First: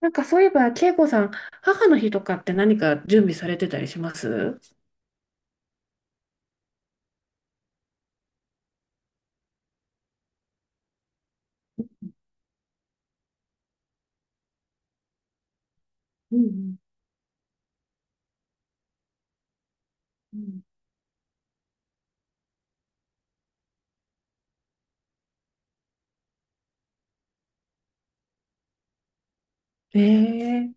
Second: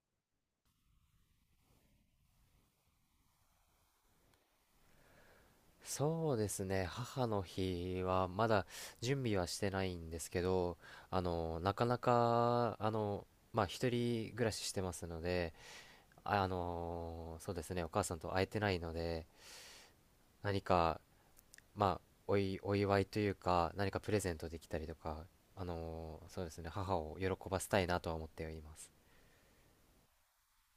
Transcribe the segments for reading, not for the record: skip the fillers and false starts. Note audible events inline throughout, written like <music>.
そういえば、恵子さん、母の日とかって何か準備されてたりします？そうですね。母の日はまだ準備はしてないんですけど、なかなか、まあ、一人暮らししてますので、うんそうですね。お母さんと会えてないので、うん。うん。何か、まあ、お祝いというか、何かプレゼントできたりとか、そうですね。母を喜ばせたいなとは思っています。ええ。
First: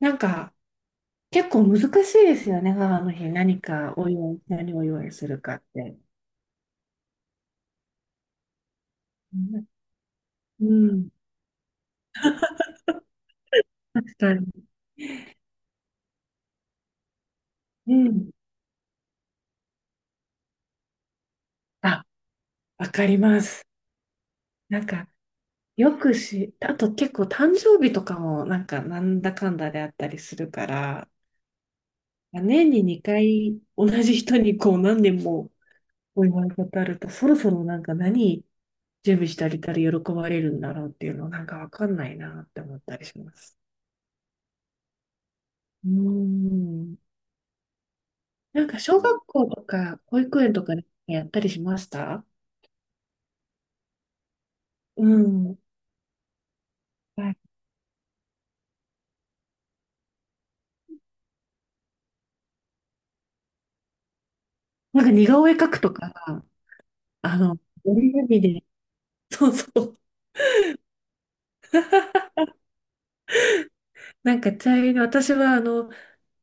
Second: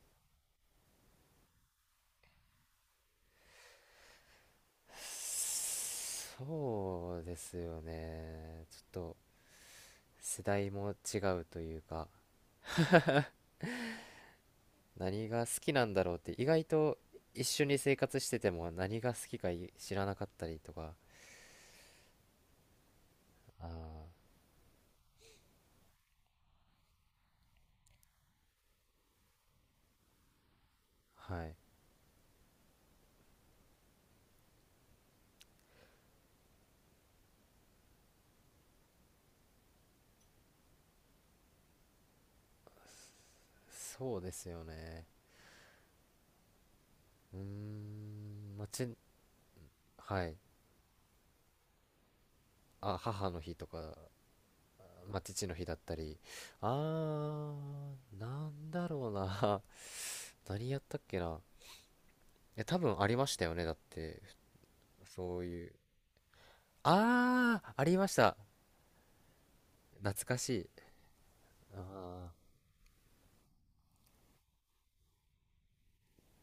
なんか結構難しいですよね、母の日。何かお祝い、何をお祝いするかって。そうですよね。ちょっとうん世代うもん、違うというか、確かに。何が好きなんだろうって、意外と一緒にう生活しん。てても何が好きか知らなかったりとか。あ、わかりまあす。なんか、よくし、あと結構誕生日とかもなんだかんだであったりするから、あ、はい。年に2回同じ人にこう何年もお祝い事あると、そろそろなんか何、準備してあげたら喜ばれるんだろうっていうのなんかわかんないなって思ったりします。そうですよね。うーん。うーん、まなあんかち小学校とか保はい。育園とかでやったりしました？あ、母の日とか、うまあ、父のん。日だったり、はあい。なんだろうな。 <laughs> 何やったっけな。いや、多分ありましたよね、だって。なんか似そう顔絵い描う、くとか、あの、ああー、あり折まりした。紙で、そうそう。懐かしい。あ <laughs> なんかちなみに私はあの、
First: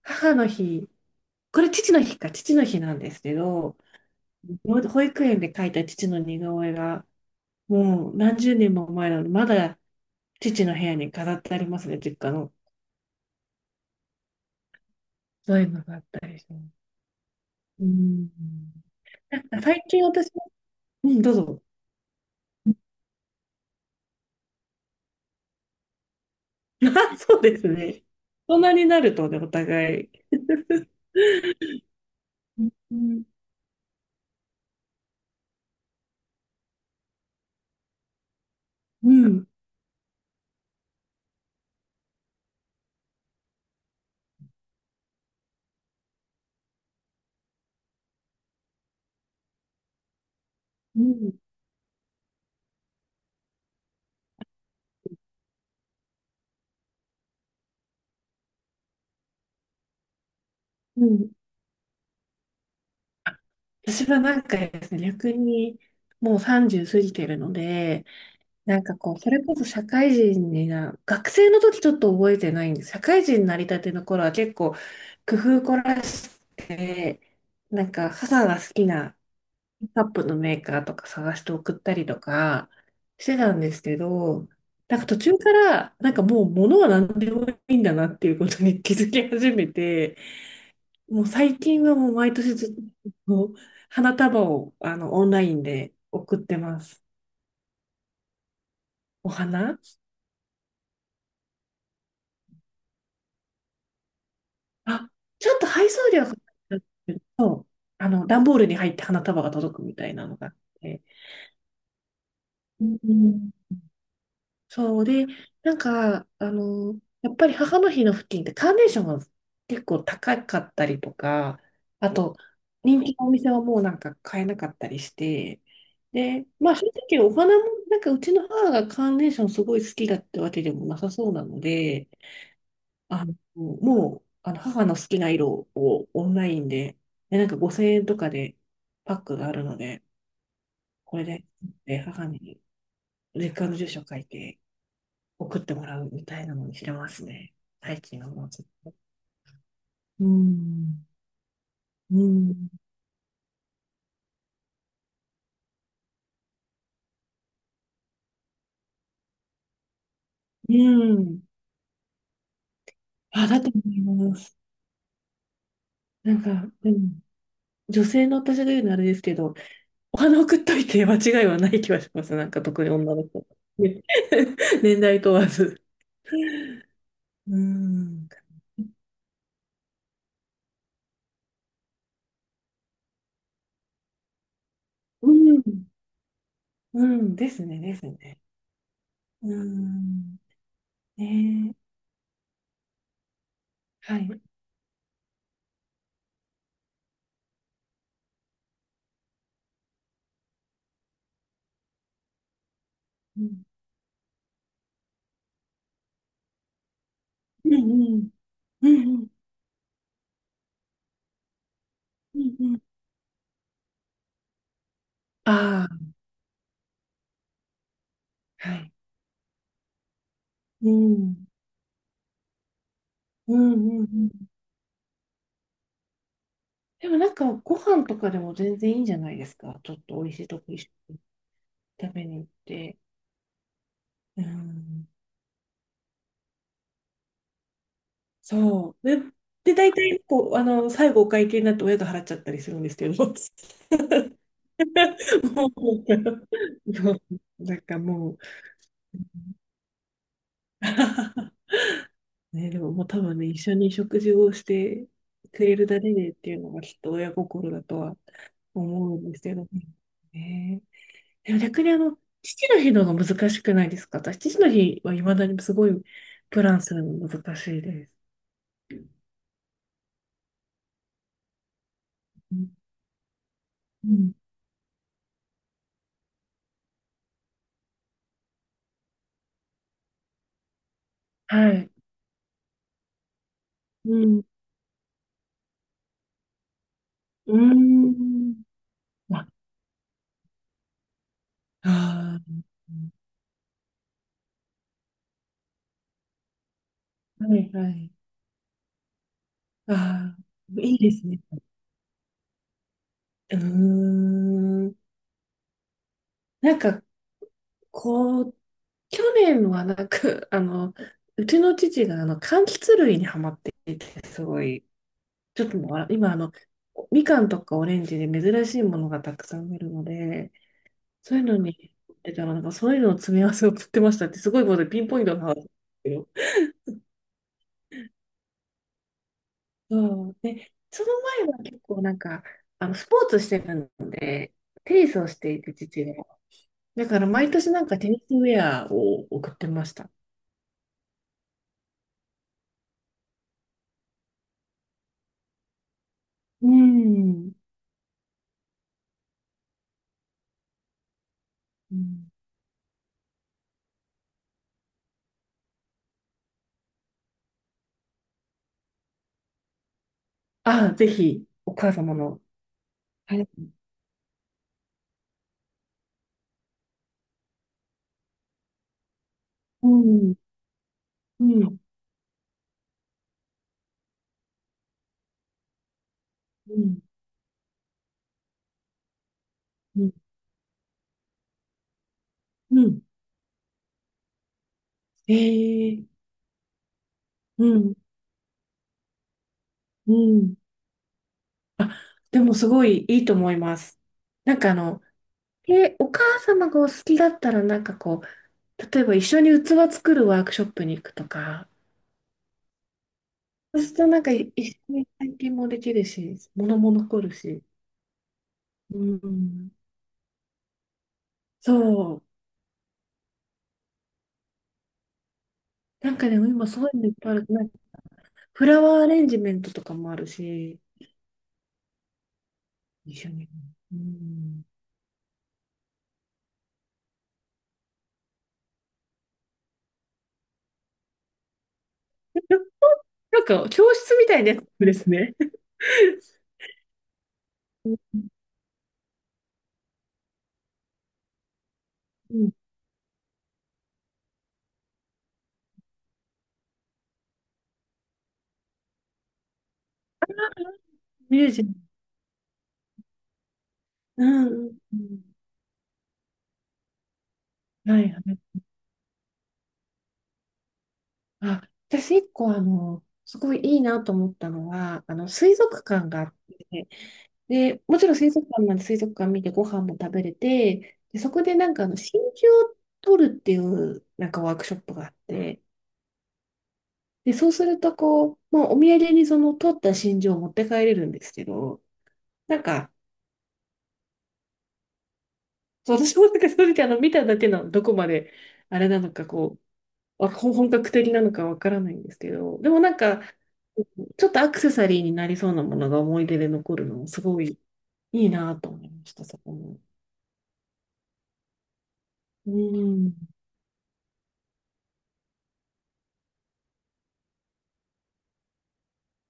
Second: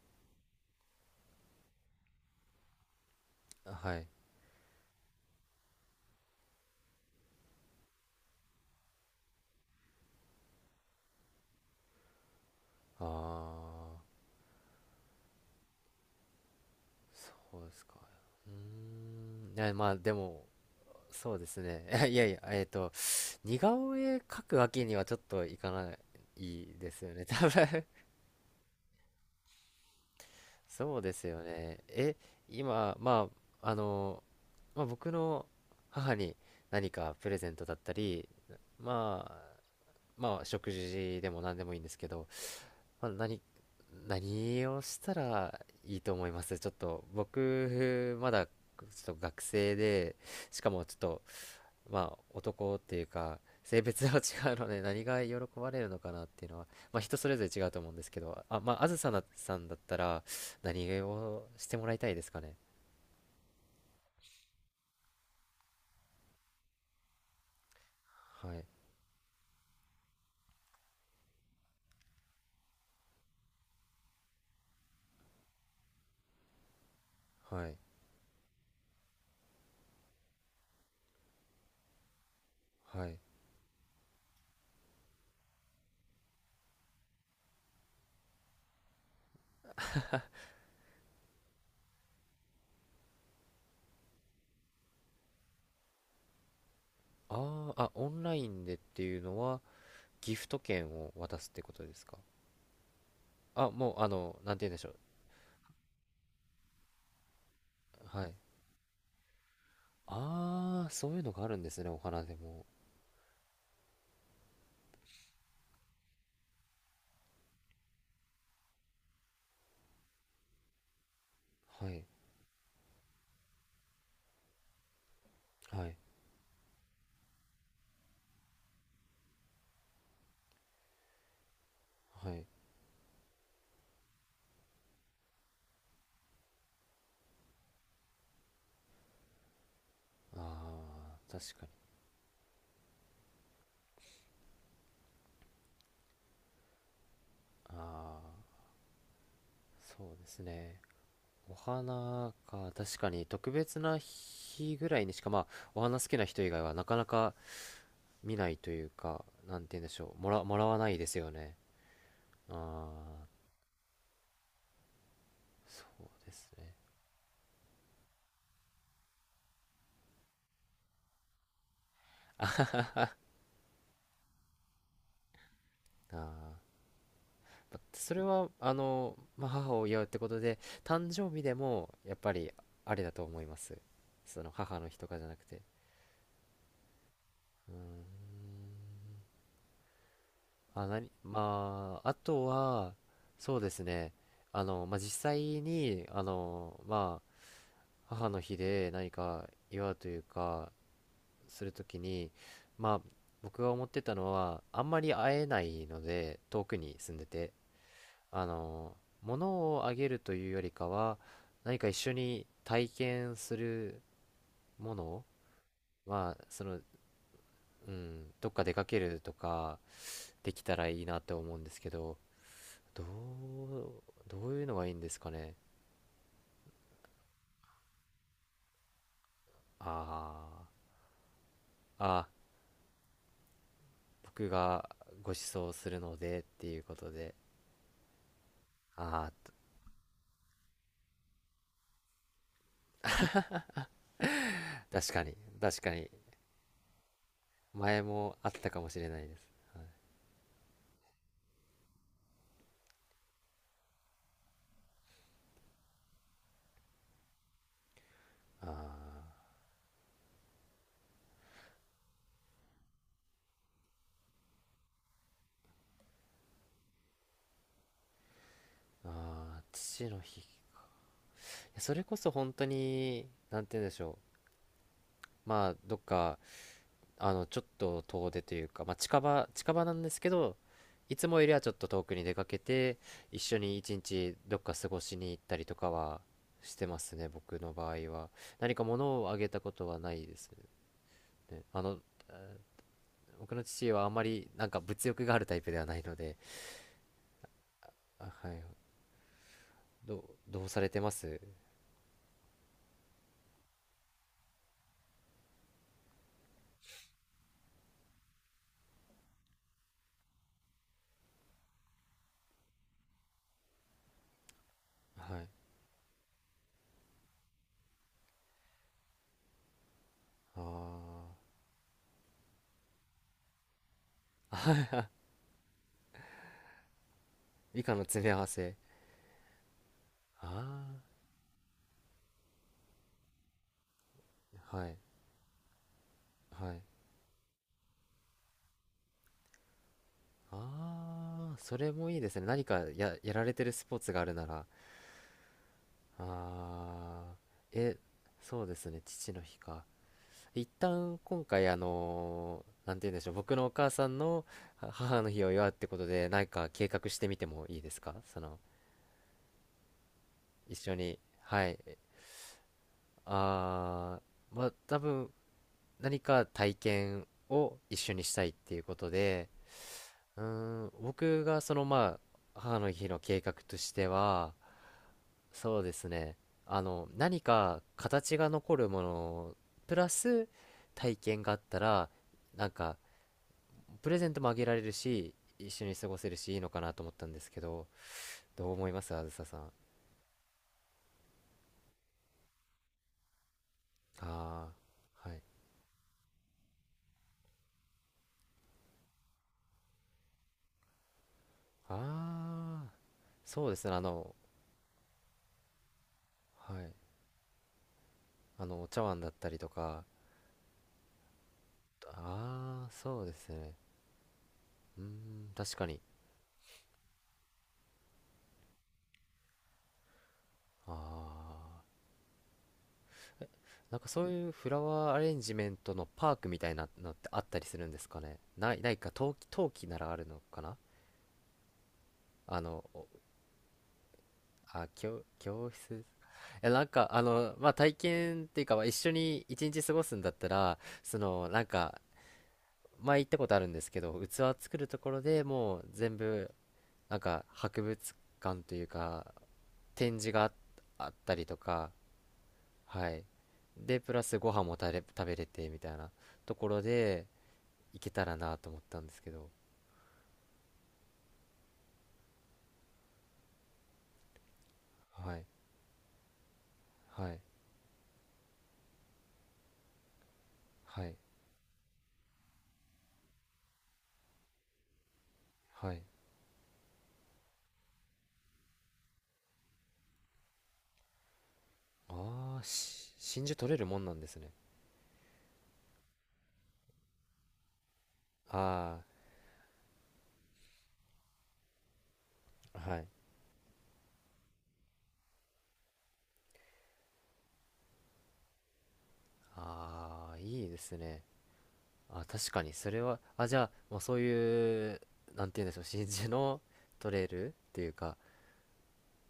母の日、これ父の日か、父の日なんですけー、ど、はい。保育園で描いた父の似顔絵が、もう何十年も前なので、まだ父の部屋に飾ってありますね、実家の。ああそういうのがあったりします。うん。ー、うん。いなんかや、最まあ、近で私も、も、うん、どうそうですぞ。ね。<laughs> いやいや、<laughs> 似顔絵描くわけにはちょっといかないですよあ、ね。<laughs> そう多です分。ね。大人になるとね、お互い。そうですよね。え、う今、ん、まあ、まあ、僕の母に何かプレゼントだったり、うまん。あ、食事でも何でもいいんですけど、まあ、何をしたらいいと思います？ちょっと僕、まだちょっと学生で、しかもちょっうと、ん、まあ、男っていうか性別は違うので、何が喜ばれるのかなっていうのは、まあ、人それぞれ違うと思うんですけど、まあ、あずさなさんだったら何うん。をしてもらいたいですかね？あ、私はなんかですね、逆にもう30過ぎてるので、はい、なんかこう、それこそ社会人にな、学生の時ちょっと覚えてないんです。社会人になりたての頃は結構工夫凝らして、はい、なんか母が好きなカップのメーカーとか探して送ったりとかはい。してたんですけど、なんか途中から、なんかもう物は何でもいいんだなっていうことに気づき始めて、もう最近はもう毎年ずっと花束をあのオンラインで送ってます。ああ、オンラインでっていうおのは花、ギフト券を渡すってことですか？もう、なんて言うんでしょう。あ、ちょっと配送料がかかっちゃうんですけど、あはのい。段ボールに入って花束が届くみたいなのがあっああー、て。そういうのがあるんですね、お花でも。うんうん。そうで、なんか、あの、やっぱり母の日の付近ってカーネーションが結構高かったりとか、はい、あと、人気のお店はもうなんか買えなかったりして、はい、で、まあ正直お花も、なんかうちの母がカーネーションすごい好きだってわけでもなさそうなので、はい。あの、もう、あの母の好きな色をオンラインで、で、なんか5000円とかでパックがあるので、こああれー、で、確かに。で母に実家の住所書いて、送ってもらうみたいなのにしてますね。最あ近はあもうちょっと。ー、そううですね。ん。おう花ん。か、確かに特別な日ぐらいにしか、まあ、お花好きな人以外はなかなか見ないというか、なんて言うんでしょう、もらわうないですよん。ね。ああ、あ、だと思います。そうでなんすか、ね。うん、女性の私が言うのあれですけど、お花送っといて間違いはない気はします。なんか特に女の子ね。 <laughs> 年代問わず。ああ。うーま、それん。は、まあ、母を祝うってことで、誕生日でも、やっぱり、あれだと思います。その、母の日とかじゃうなくて。ん。うん。ですね、ですね。うーん。あ、なに、ねえ。まあ、あとは、そうですね。はい。まあ、実際に、まあ、母の日で何か祝うというか、するときに、まあ、う僕ん。が思ってたのは、あんまり会えないので、遠くに住んでて、うんうん。あうの、んうん。物をあげるというよりかは、何か一緒うにんうん。体験するものああ、は、その、うん、どっかは出かい。けるとか、できたらういいなってん。思うんですけど、どうんうう、んうん。どういうのがいいんですかね？でもなんかご飯とかでも全然いいんじゃないですか。ちょっと美味しいとこあ一緒ー、にあー、食べあ、に行って。う僕がん。ご馳走するのでっていうことで、そう。で、あ大体、こう、あの、最後お会計になって親が払っちゃったりするんですけど。<laughs> あ、確かに、も確う、かに、もうなんか前ももう、あったかもしれないです。 <laughs> ね、でももう多分ね、一緒に食事をしてくれるだけでっていうのがきっと親心だとは思うんあですけどね。ね、でも逆にあの、父の日の方が難しくないですか？私、父の日はいまだにすごいプランするの難しいです。ー、あー、父の日、いや、それこそ本う当んになんて言うんでしうょん。う、まあ、どっか、ちょっと遠出というか、まあ、近場近場なんですけど、いつもよりははちょっとい。遠くに出かけて、一緒に一う日ん。どっか過ごしに行ったりとかはしてますね、う僕ーの場合は。ん。何か物をああ、げたことはないですね。あの、あ、あ僕の父はあまりなんか物欲があるタイプではないので。あ、はいはい。あ、はい。あどうさあ、れいいてまですす？ね。うーん。なんか、こう、去年はなんか、あの、うちの父があの、柑橘類にハマっていて、すごい、はい。ちょっともう、あ、今あの、みかんとかオレンジで珍しいものがたくさん出るので、あそうあ、いうのに、え、たらなんかそういうのを詰め合わせを送ってましたって、すごいことでピンポイントの話ですけど。以下の詰め合わせ。そう。あで、その前は結構なんか、あの、スポーツしてるので、あ、はい、テニスをしていて、父が。はい。だから毎年なんかテニスウェアを送ってました。ああ、それもいいですね。何かやられてるスポーツがあるなら。うああ、ん。え、そうですね。父の日か。一旦今回、うん。なんて言うんでしょう。僕のお母さんのは母の日を祝うってことで、何か計画してみてもいいですか、その、一あ緒あ、ぜに。ひ、はおい。母様の。はい。ああ、まあ、多分、何か体験を一緒にしたいっていうことで、うん。うーん、僕うがそん。のまあ母の日の計画としては、そうですね。うん。何か形が残るものプうラん。ス体験があったら、なんうかん。プレゼントもあげられるし、一緒にえ過ごえ。せるし、いいのかなと思ったんですけうど、ん。どう思いますあずささん？うん。あ、でもすごいいいと思います。なんあかああの、ー、はい。え、お母様がお好きだったら、なんかこう、例えば一緒に器作るワークショップに行くとか、ああ、そうでそうすすね。るあとなんかの、い一緒に体験もできるし、は物もい。残るし。あの、おう茶碗だったりとん。か、そう。ああ、そうですね。うーん、確かに。なんかね、今そういうのいっぱいある。なんかフラワーアレンジメントとかもあるし、ああ。一緒に。うなんか、そういうん。フラワーアレンジメントのパークみたいなのってあったりするんですかね？ないか、陶器ならあるのかな。あの、おなんか教室みたいなやつあ、です教、ね。教室、え、なんか、まあ、う体ん。験っていうか、まあ、一緒に一日過ごすんだったら、その、なんか、うん。前行ったことあるんですけど、器作るところでもう全部、なんか、博物館というか、展示があったミりューとジアム。か、はい。で、プラうスご飯もん。うん食べれて、みたいなところで、うん。いはけたらい。なと思ったんですけど、あ、私一個あの、すごいいいなと思ったのは、あの、はい、水族館があって、はい、で、もちろん水族館なんで水族館見てご飯も食べれて、はい、で、そこでなんかあの、真珠を取るっていうなんかワークショップがあって、はい。で、そうするとこう、まあ、お土産にその取った真珠を持って帰れるんですけど、あなあんー、か、真珠取れるもんなんですね。そう私もなんかそれであの、見ただけのどこまであれあなのかこう、あ、本格的なのかわからないんですけど、であもー、なはんい。か、ちょっとアクセサリーになりそうなものが思い出で残るのもすごいいいなと思いました、そこも。ああ、いいですね。あ、う確かにそれん。は。あ、じゃあ、まあ、そういう、なんて言うんでしょう、真珠の取れるっていうか、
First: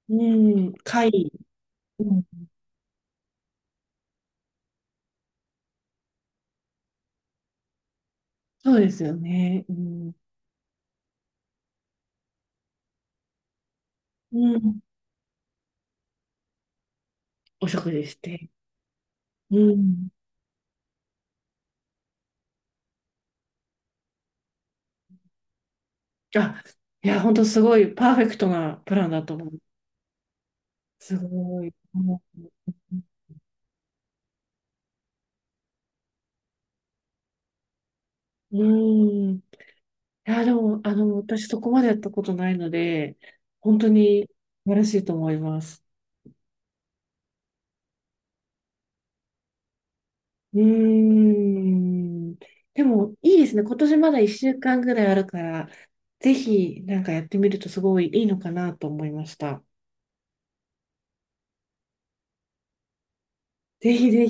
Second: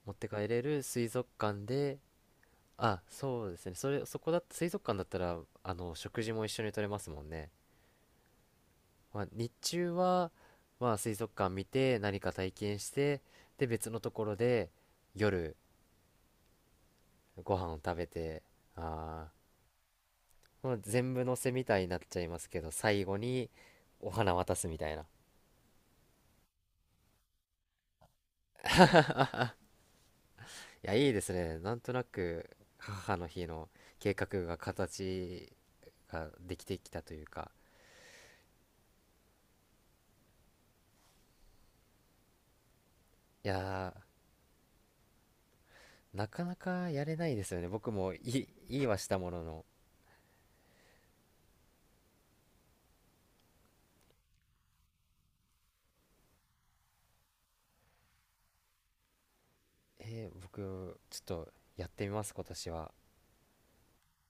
持うって帰れん。る水族貝。館で。うん。あ、そうですね。それ、そこだ。水族館だったら、あの食事も一緒に取れますもんね。そうですよまあ、日ね。う中ん。は、まあ、水族館見て何か体験して、で、別のところうでん。夜ごお飯を食食べ事して、て。あうん。ー、まあ、全部のせみたいになっちゃいますけど、最後にお花渡すみたいな。いあ、いや、本当すごいパーフェクトなプランだと思う。や、いいすですね、ごない。んとなもく母の日の計画が形ができてきたというか。う、うん。いや、でも、あの、私そこまでやったことないので、い本当やに素晴らしいと思います。ー、なかなかやれないですよね、僕も。いいはしたものの、うーん。でも、いいですね。今年まだ1週間ぐらいあるから、ぜひ、なんかやってみるとすごいいいのかなと思いました。えー、僕ちょっとやってみます、今年は。ぜひぜ